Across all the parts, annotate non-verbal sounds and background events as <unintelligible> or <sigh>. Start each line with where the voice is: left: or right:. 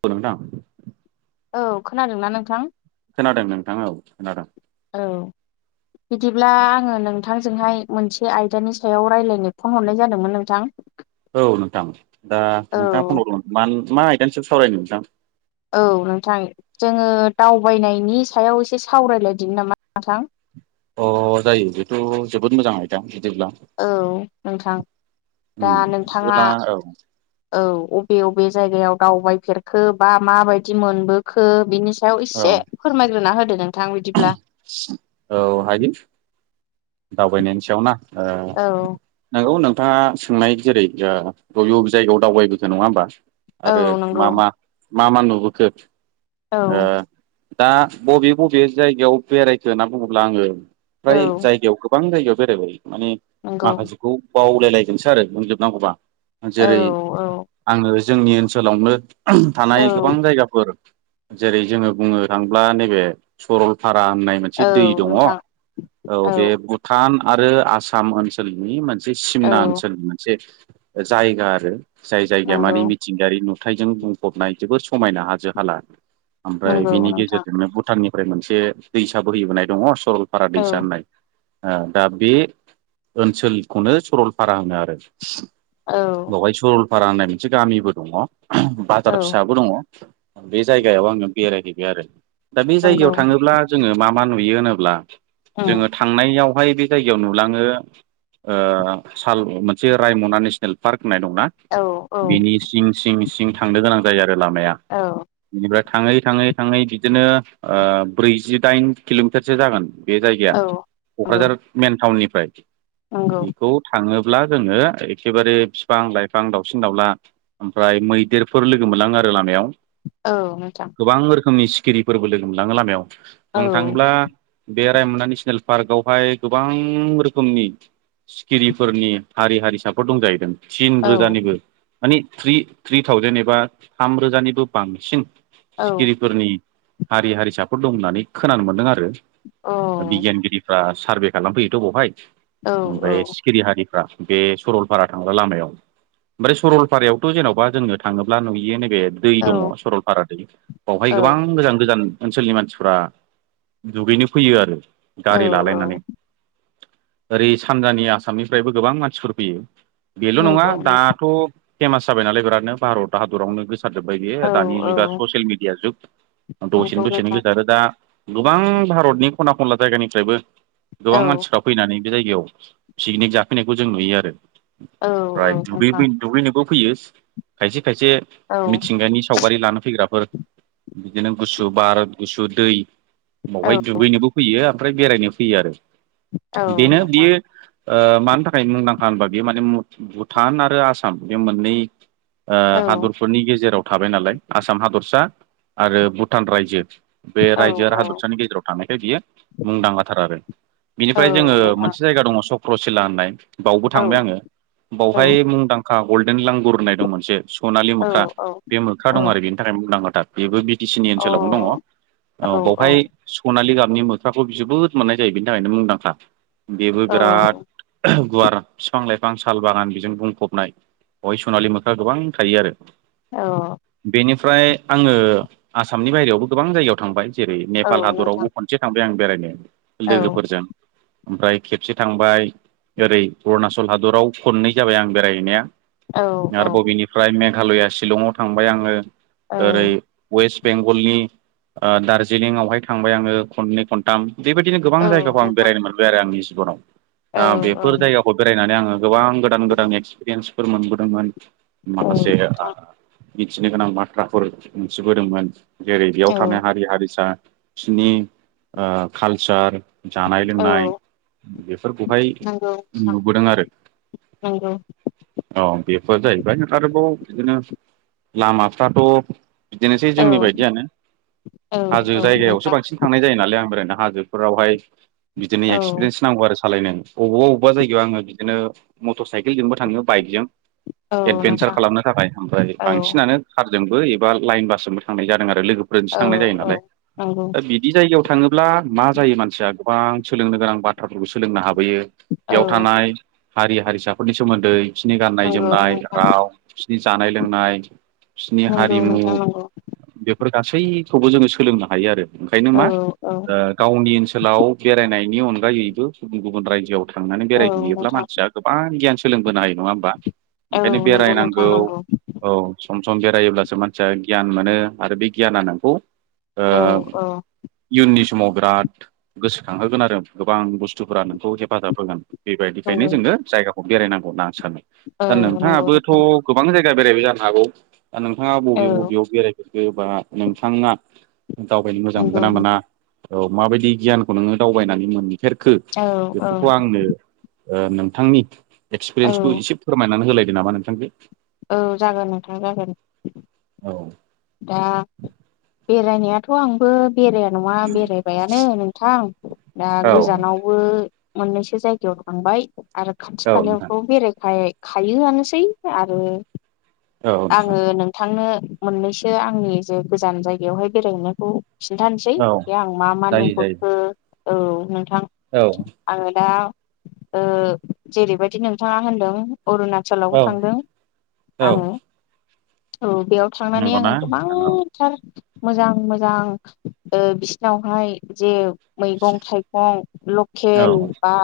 right: फोर नोंथां
left: औ खोनादोंना नोंथां?
right: खोनादों नोंथां औ खोनादों।
left: औ बिदिब्ला आङो नोंथांजोंहाय मोनसे आयदानि सायाव रायजलायनो फन हरनाय जादोंमोन नोंथां।
right: औ नोंथां दा
left: औ
right: नोंथाङा फन हरगमोन मानो मा आयदानिसम सावरायनो नोंथां।
left: औ नोंथां जोङो दावबायनायनि सायाव एसे सावरायलायदि नामा नोंथां?
right: अ जायो बेथ' जोबोद मोजां आयदा। बिदिब्ला
left: औ नोंथां दा
right: उम
left: नोंथाङा
right: बिदिब्ला औ
left: औ अबे अबे जायगायाव दावबाय होफेरखो बा मााबायदि मोनबोखो बिनि सायाव
right: औ
left: एसे फोरमायग्रोना होदो नोंथां बिदि
right: औ हायो दावबायनायनि सायाव ना। औ
left: औ
right: नंगौ नौ नोंथाङा सोंनाय जेरै बबे बबे जायगायाव दावबायबोखो नङा होमबा?
left: औ
right: आरो मा
left: नंगौ
right: मा मा मा नुबोखो
left: औ
right: ओ दा बबे बबे जायगायाव बेरायखो होनना बुङोब्ला आङो फ्राय
left: औ
right: जायगायाव गोबां जायगायाव बेरायबाय माने
left: नंगौ
right: माखासेखौ बावलायलायदोंसो आरो मोनजोबनांगौबा
left: औ
right: जेरै आङो जोंनि ओनसोलावनो
left: औ
right: थानाय गोबां जायगाफोर जेरै जोङो बुंनो थांब्ला नैबे सरलपारा होननाय मोनसे
left: औ
right: दै दङ
left: नोंथां
right: औ
left: औ
right: बे भुटान आरो आसाम ओनसोलनि मोनसे सिमना
left: औ
right: ओनसोलनि मोनसे जायगा आरो। जाय जायगाया
left: नंगौ
right: मानिे मिथिंगायारि नुथायजों बुंफबनाय जोबोर समायना हाजो हाला ओमफ्राय
left: नंगौ
right: बिनि
left: नोंथां
right: गेजेरजोंनो भुटाननिफ्राय मोनसे दैसा बोहैबोनाय दङ। सरलपारा
left: औ
right: दैसानाय दा बे ओनसोलखौनो सरलफारा होनो आरो।
left: औ
right: बेवहाय सरलपारा होननाय मोनसे गामिबो दङ। बाजार
left: औ
right: फिसाबो दङ बे जायगायाव आङो बेरायहैबाय आरो। दा बे
left: नंगौ
right: जायगायाव थाङोब्ला जोङो मा मा नुयो होनोब्ला
left: उम
right: जोङो थांनायाव हाय बे जायगायाव नुलाङो साल मोनसे रायमना नेसनेल पार्क नाय दंना
left: औ औ
right: बेनि सिं सिं सिं थांनो गोनां जायो आरो लामाया।
left: औ
right: बेनिफ्राय थाङै थाङै थाङै बिदिनो ब्रैजिदाइन किल'मिटारसो जागोन। बे जायगाया
left: औ नंगौ
right: क'क्राझार मेन टाउननिफ्राय
left: नंगौ
right: बेखौ थाङोब्ला। जोङो एखेबारे बिफां लाइफां दाउसिन दाउला ओमफ्राय मैदेरफोर लोगो मोनलां आरो। लामायाव
left: औ नोंथां
right: गोबां रोखोमनि सिखिरिफोरबो लोगो मोनलाङो लामायाव
left: औ
right: बुंनो थाङोब्ला। बे रायमना नेसनेल पार्कआवहाय गोबां रोखोमनि सिखिरिफोरनि हारि हारिसाफोर दंजाहैदों थिन
left: औ
right: रोजानिबो मानिे थ्रि थ्रि थावजेेन एबा थामरोजानिबो बांसिन
left: औ
right: सिखिरिफोरनि हारि हारिसाफोर दं होननानै खोनानो मोनदों आरो।
left: औ
right: बिगियानगिरिफ्रा सारभे खालामफैयोथ' बहाय।
left: औ
right: ओमफ्राय सिखिरि हारिफ्रा बे सरलपारा थांग्रा लामायाव ओमफ्राय सरलपारायावथ जेनबा जोंनो थाङोब्ला नुयो नैबे दै
left: औ
right: दङ सरलपारा दै बावहाय
left: औ
right: गोबां मोजान गोजान ओनसोलनि मानसिफ्रा दुगैनो फैयो आरो गारि
left: औ
right: लालायनानै। ओरै सानजानि आसामनिफ्रायबो गोबां मानसिफोर फैयो बेल नङा
left: नंगौ नों
right: दाथ फेमास जाबाय नालाय बिरादनो भारत हादरावनो गोसारजोबबाय।
left: औ
right: दानि
left: औ
right: जुगा ससियेल मिडिया जुग
left: नंगौ
right: दसेनो दसेनो
left: नोंथां
right: गोसारो दा। गोबां भारतनि खना खनला जायगानिफ्रायबो
left: औ
right: गोबां मानसिफ्रा फैनानै बे जायगायाव पिकनिक जाफैनायखौ जों नुयो आरो।
left: औ
right: ओमफ्राय
left: औ
right: दुगैबो
left: नोंथां
right: दुगैनोबो फैयो खायसे खायसे
left: औ
right: मिथिंगानि सावगारि लानो फैग्राफोर बिदिनो गुसु बार गुसु दै
left: औ
right: बावहाय दुगैनोबो फैयो ओमफ्राय बेरायनो फैयो आरो
left: औ
right: बेनो
left: नोंथां
right: बियो ओ मानि थाखाय मुंदांखा होनबा बेयो माने भुटान आरो आसाम बे मोननै ओ
left: औ
right: हादरफोरनि गेजेराव थाबाय नालाय आसाम हादरसा आरो भुटान रायजो बे
left: औ
right: रायजो आरो हादरसानि गेजेराव थानायखाय बियो मुंदांखाथार आरो बिनिफ्राय
left: औ
right: जोङो
left: नोंथां
right: मोनसे जायगा दङ सक ख्रसिला होननाय बावबो
left: औ
right: थांबाय आङो
left: औ
right: बावहाय मुंदांखा गल्डेन लांगुर होननाय दं मोनसे सनालि मोख्रा
left: औ
right: बे मोख्रा दं आरो बेनि थाखाय मुंदांखाथार बेबो बि टि सि नि ओनसोलावनो दङ ओ बेवहाय सनालि गाब नि मोख्राखौ जोबोद मोननाय जायो बेनि थाखायनो मुंदांखा
left: औ
right: बेबो
left: औ
right: बिराद गुवार बिफां लाइफां साल बागान बिजों बुंफबनाय बेहाय सनालि मोख्रा गोबां थायो आरो
left: औ
right: ओमफ्राय आङो आसामनि बाहेरायावबो गोबां जायगायाव थांबाय जेरै
left: औ
right: नेपाल हादरावबो
left: नोंथां
right: खनसे थांबाय आं बेरायनो नो
left: औ
right: लोगोफोर जों ओमफ्राय खेबसे थांबाय ओरै अरुणाचल हादराव खननै जाबाय आं बेरायहैनाया
left: औ औ
right: आरबाव बबेनिफ्राय मेघालया शिलंआव थांबाय आङो
left: औ
right: ओरै वेस्ट बेंगलनि ओ दार्जिलिंआवहाय थांबाय आङो खननै खनथाम बेबायदिनो गोबां
left: औ
right: जायगाखौ आं
left: नोंथां
right: बेरायनो मोनबाय आरो आंनि जिबनाव
left: औ
right: दा
left: औ
right: बेफोर जायगाखौ बेरायनानै आङो गोबां गोदान गोदान एक्सपिरियेन्सफोर मोनबोदोंमोन
left: औ
right: माखासे आ
left: नोंथां
right: मिथिनो गोनां बाथ्राफोर मोनथिबोदोंमोन जेरै बेयाव
left: औ
right: थानाय हारि हारिसा फिनि कालसार जानाय लोंनाय
left: औ
right: बेफोरखौहाय
left: नंगौ नोंथां
right: नुबोदों आरो
left: नंगौ
right: औ बेफोर जाहैबाय आरोबाव बिदिनो लामाफ्राथ बिदिनोसै
left: औ
right: जोंनि बायदियानो
left: औ
right: हाजो जायगायावसो
left: नोंथां
right: बांसिन थांनाय जायो नालाय आं बेरायनो हाजोफोरावहाय बिदिनो
left: औ
right: एक्सपिरियेन्स नांगौ आरो सालायनाय अबावबा अबावबा जगायाव आङो बिदिनो मटर साइकेलजोंबो थाङो बाइकजों
left: औ
right: एडभेन्सार
left: नोंथां
right: खालामनो थाखाय ओमफ्राय
left: औ
right: बांसिनानो कारजोंबो एबा लाइन बासजोंबो थांनाय जादों आरो लोगोफोरसो
left: औ
right: थांनाय जायो नालाय
left: नंगौ
right: दा बिदि जायगायाव थाङोब्ला मा जायो मानसिया गोबां सोलोंनो गोनां बाथ्राफोरखौ सोलोंनो हाब बोयो
left: औ
right: बेयाव थानाय हारि हारिसाफोरनि सोमोन्दै बिसोरनि गाननाय
left: नंगौ
right: जोमनाय
left: नोंथां
right: राव बिसोरनि जानाय लोंनाय फिसनि
left: नंगौ
right: हारिमु
left: नोंथां नंगौ
right: बेफोर गासैखौबो जोङो सोलोंनो हायो आरो ओंखायनो
left: औ
right: मा
left: औ
right: ओ गावनि ओनसोलाव बेरायनायनि अनगायैबो गुबुन गुबुन रायजोआव थांनानै
left: औ
right: बेरायहैयोब्ला
left: नोंथां
right: मानसिया गोबां गियान सोलोंबोनो हायो नङा होमबा?
left: औ
right: ओंखायनो
left: नंगौ नोंथां
right: बेरायनांगौ
left: नंगौ
right: सम सम बेरायोब्लासो मानसिया गियान मोनो आरो बे गियाना नोंखौ ओ
left: औ औ
right: इयुननि समाव बिराद गोसोखांहोगोन आरो गोबां बुस्थुफोरा नोंखौ हेफाजाब होगोन बेबायदिखायनो
left: नंगौ
right: जोङो जायगाखौ बेरायनांगौ होनना आं सानो
left: औ
right: दा
left: नंगौ
right: नोंथाङाबोथ गोबां जायगा बेरायबाय जा हागौ दा नोंथाङा
left: औ
right: बबे बबेयाव बेरायफेरखो बा नोंथाङा दावबायनो मोजां
left: नंगौ
right: मोनगोना मोना
left: नोंथां
right: औ माबायदि गियान नोङो दावबायनानै मोनफेरखो
left: औ
right: बेफोरखौ आंनो नोंथांनि
left: औ
right: एक्सपिरियेन्सखौ एसे फोरमायनानै होलायदो नामा नोंथां दे
left: औ जागोन नोंथां जागोन।
right: औ
left: दा बेरायनायाथ' आंबो बेराया नङा बेरायबायानो नोंथां दा
right: औ
left: गोजानावबो मोननैसो जायगायाव थांबाय आरो खाथि
right: औ नोंथां
left: खालायावथ' बेरायेखाय खायोआनोसै आरो
right: औ नोंथां
left: आङो नोंथांनो मोननैसो बे आंनि जे गोजान जायगायावहाय बेरायहैनायखौ खिन्थानोसै
right: औ
left: बे आं मा मा
right: जायो जायो
left: नुबोखो औ नों थां
right: औ
left: आङो दा ओ जेरैबायदि नोंथाङा होनदों अरुणाचलावबो
right: औ
left: थांदों
right: औ
left: आङो औ बेयाव थांनानै
right: नंगौना
left: आङो
right: नोंथां औ
left: गोबांथार मोजां मोजां ओ बिसिनावहाय जे मैगं थाइगं
right: औ
left: लकेल बा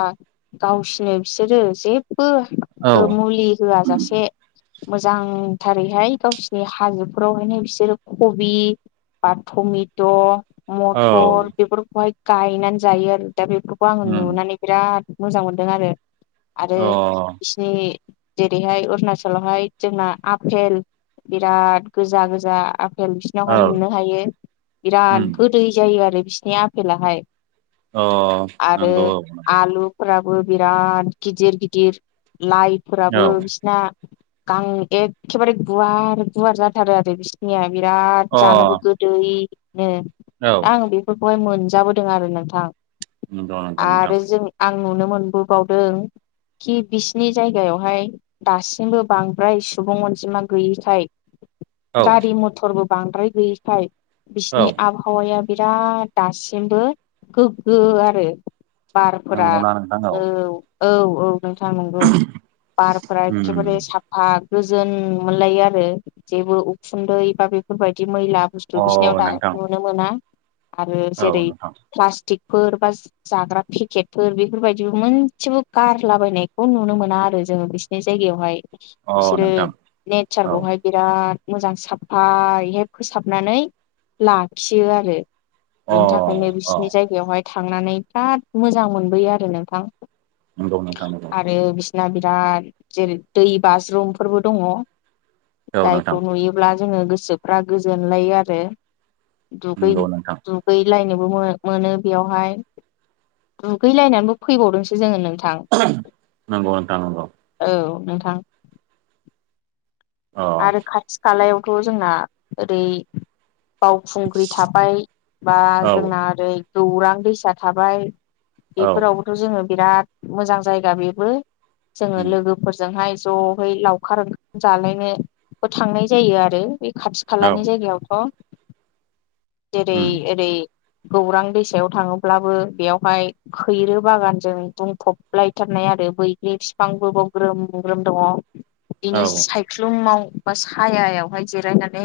left: गावसिनो बिसोरो जे बो
right: औ
left: ओ मुलि होआ जासे मोजांथारैहाय गावसिनि हाजोफोरावहायनो बिसोर कबि, बा टमेट',
right: औ
left: मथर बेफोरखौहाय गायनानै जायो आरो दा बेफोरखौ आं
right: उम
left: नुनानै बिराद मोजां मोनदों आरो। आरो
right: अ
left: बिसिनि जेरैहाय अरुणचलावहाय जोंना आफेल बिराद गोजा गोजा आ फेल बिसिनावहाय
right: औ
left: मोननो हायो
right: उम
left: बिराद गोदै जायो आरो बिसिनि आफेलाहाय।
right: अ
left: आरो
right: नंगौ औ नंगौ
left: आलुफोरा बो बिराद गिदिर गिदिर लाइफोराबो
right: औ
left: बिसिना गां एखेबारे गुवार गुवार जाथारो आरो बिसनिया बिराद
right: अ
left: जानोबो गोदैनो
right: औ
left: दा आं बेफोरखौहाय मोन जाबोदों आरो नोंथां।
right: नोंगौ नोंगौ नोंथां
left: आरो जों आं नुनो मोनबोबावदों खि बिसिनि जायगायावहाय दासिमबो बांद्राय सुबुं अनजिमा गैयिखाय
right: औ
left: गारि मथरबो बांद्राय गैयिखाय
right: औ
left: बिसिनि आबहावाया बिराद दासिमबो गोग्गो आरो बारफोरा
right: नंगौना नोंथां
left: औ औ औ नोंथां नंगौ बारफोरा
right: उम
left: एखेबारे साफा गोजोन मोनलायो आरो जेबो उखुन्दै बा बेफोरबायदि मैला बुस्थु
right: अ
left: बिसिनियाव दा
right: नोंथां
left: नुनो मोना आरो
right: औ
left: जेरै
right: नोंथां
left: प्लास्टिक फोर बा जाग्रा पेकेटफोर बेफोरबायदिबो मोनसेबो गारलाबायनायखौ नुनो मोना आरो जों बिसिनि जायगायावहाय बिसोरो
right: औ
left: नेचारखौहाय
right: अ
left: बिराद मोजां साफायैहाय फोसाबनानै लाखियो आरो। बिनि थाखायनो
right: अ
left: बिसिनि जायगायावहाय थांनानै बिराद मोजां मोनबोयो आरो नोंथां।
right: नोंगौ नोंथां नोंगौ
left: दा बिराद जेरै दै बाज्रुमफोरबो दङ'
right: औ नोंथां।
left: दिब्ला जोंओ गोसोफ्रा गोजोन लायो आरो दुगै
right: नंगौ नोंथां
left: दुगैलायनो बो मो-मोनो बेयावहाय दुगैलायनानैबो फैबावदोंसो जोङो नों
right: <unintelligible> नोंगौ नोंथां नोंगौ।
left: औ नोंथां।
right: अ
left: आरो खाथि खालायावथ' जोंना ओरै बावखुंग्रि थाबाय बा
right: औ
left: जोंना ओरै गौरां दैसा थाबाय
right: औ औ
left: बेफोरावबोथ' जोङो बिराद मोजां जायगा बेबो जोङो लोगोफोरजोंहाय ज'है लावखार ओंखाम जालायनो बो थांनाय जायो आरो। बे खाथि खालानि जायगायावथ' जेरै एरै गौरां दैसायाव थाङोब्लाबो बेयावहाय खैरो बागानजों बुंफबलायथारनाय आरो बैग्रि फिफांबोबाव ग्रोम ग्रोम दङ' बिनि
right: औ
left: सायख्लुमाव बा सायायावहाय जिरायनानै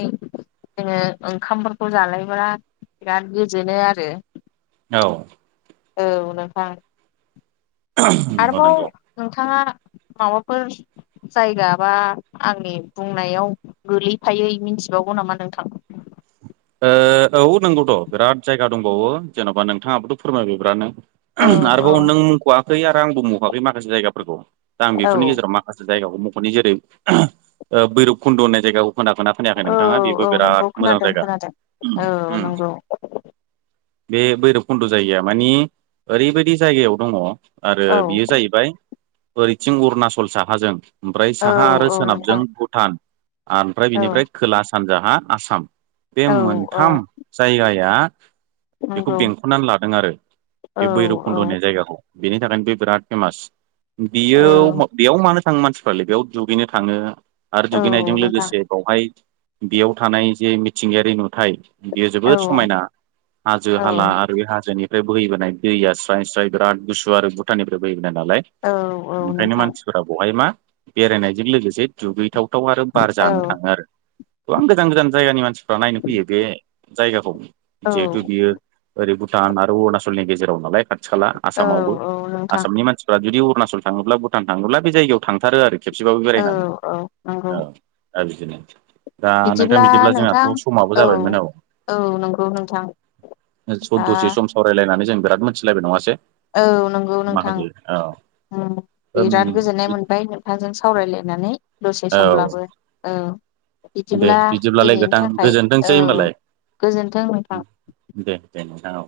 left: जोङो ओंखामफोरखौ जालायब्ला बिराद गोजोनो आरो।
right: औ।
left: औ नोंथां आरोबाव
right: नंगौ
left: नोंथाङा माबाफोर। जायगा बा आंनि बुंनायाव गोगलैफायै मिथिबावगौ नामा नोंथां? <inaudible>
right: ओ औ नोंगौथ' बिराद जायगा दंबावो जेन'बा नोंथाङाबोथ' फोरमाय बिरादनो।
left: औ औ
right: आरोबाव नों मख'वाखै आरो आंबो मख'वाखै माखासे जायगाफोरखौ दा आं
left: औ
right: बेफोरनि गेजेराव माखासे। जायगाखौ मख'नि जेरै ओ बैरब खुन्द' होननाय जायगायाव खोनागोना खोनायाखै
left: औ
right: नोंथाङा
left: औ
right: बेबो
left: नंगौ
right: बिराद मोजां
left: खोनादों
right: जायगा।
left: खोनादों औ
right: उम
left: नोंगौ।
right: बे बैरब खुन्द' जायगाया मानि ओरैबायदि जायगायाव दङ आरो
left: औ
right: बेयो जाहैबाय ओरैथिं अरुणाचल साहाजों ओमफ्राय
left: औ
right: साहा आरो
left: औ
right: सोनाबजों
left: नोंथां
right: भुटान। आमफ्राय
left: औ
right: बिनिफ्राय खोला सानजाहा आसाम बे
left: औ औ
right: मोनथाम जायगाया। बेखौ
left: नंगौ
right: बेंख'नानै लादों आरो
left: औ
right: बे भैरब
left: औ
right: खुन्द'होननाय जायगाखौ। बेनि थाखायनो बे बिराद फेमास बियो
left: औ
right: बेयाव मानो थां मानसिफ्रालाय बेयाव दुगैनो थाङो आरो
left: औ
right: दुगैनायजों
left: नोंथां
right: लोगोसे बेवहाय बेयाव थानाय जे मिथिंगायारि नुथाय बेयो
left: औ
right: जोबोद समायना हाजो
left: औ
right: हाला आरो बे हाजोनि फ्राय बोहैबोनाय दैया स्राय स्राय बिराद गुसु आरो भुटाननिफ्राय बोय। नालाय
left: औ औ
right: ओंखायनो
left: नोंथां
right: मानसिफोरा बेहाय मा बेरायनायजों लोगोसे दुगैथाव। थाव आरो बार जानो
left: औ
right: थाङो आरो गोबां गोजान गोजान जायगानि मानसि। फ्रा नायनो फैयो बे जायगाखौ
left: औ
right: जिहेथु बियो ओरै भु भुटान आरो अरुणाचलनि गेजेराव नालाय खाथि खाला
left: औ
right: आसामावबो
left: औ नोंथां
right: आसामनि मानसिफ्रा जुदि। अरुणाचल थाङोब्ला भुटान थाङोब्ला बे जायगायाव थांथारो आरो खेबसेबाबो
left: औ
right: बेरायनानै
left: औ नंगौ
right: औ। दा बिदिनो दा नोंथां बिदिब्ला जोंहा। औ समाबो जाबायमोन औ
left: औ नंगौ नोंथां दा
right: सद द'से सम सावरायलायनानै जों। बिराद मोनानथिलायबाय नङासै।
left: औ नोंगौ नोंथां।
right: माखासे औ
left: बिराद गोजोननाय मोनबाय नोंथांजों सावरायलायनानै दसे
right: औ
left: समब्लाबो औ।
right: दे
left: बिदिब्ला
right: बिदिब्लालाय
left: दिनैनि
right: गोथां
left: थाखाय
right: गोजोनथोंसै
left: औ
right: होमबालाय
left: गोजोनथों नोंथां।
right: दे दे नोंथां औ।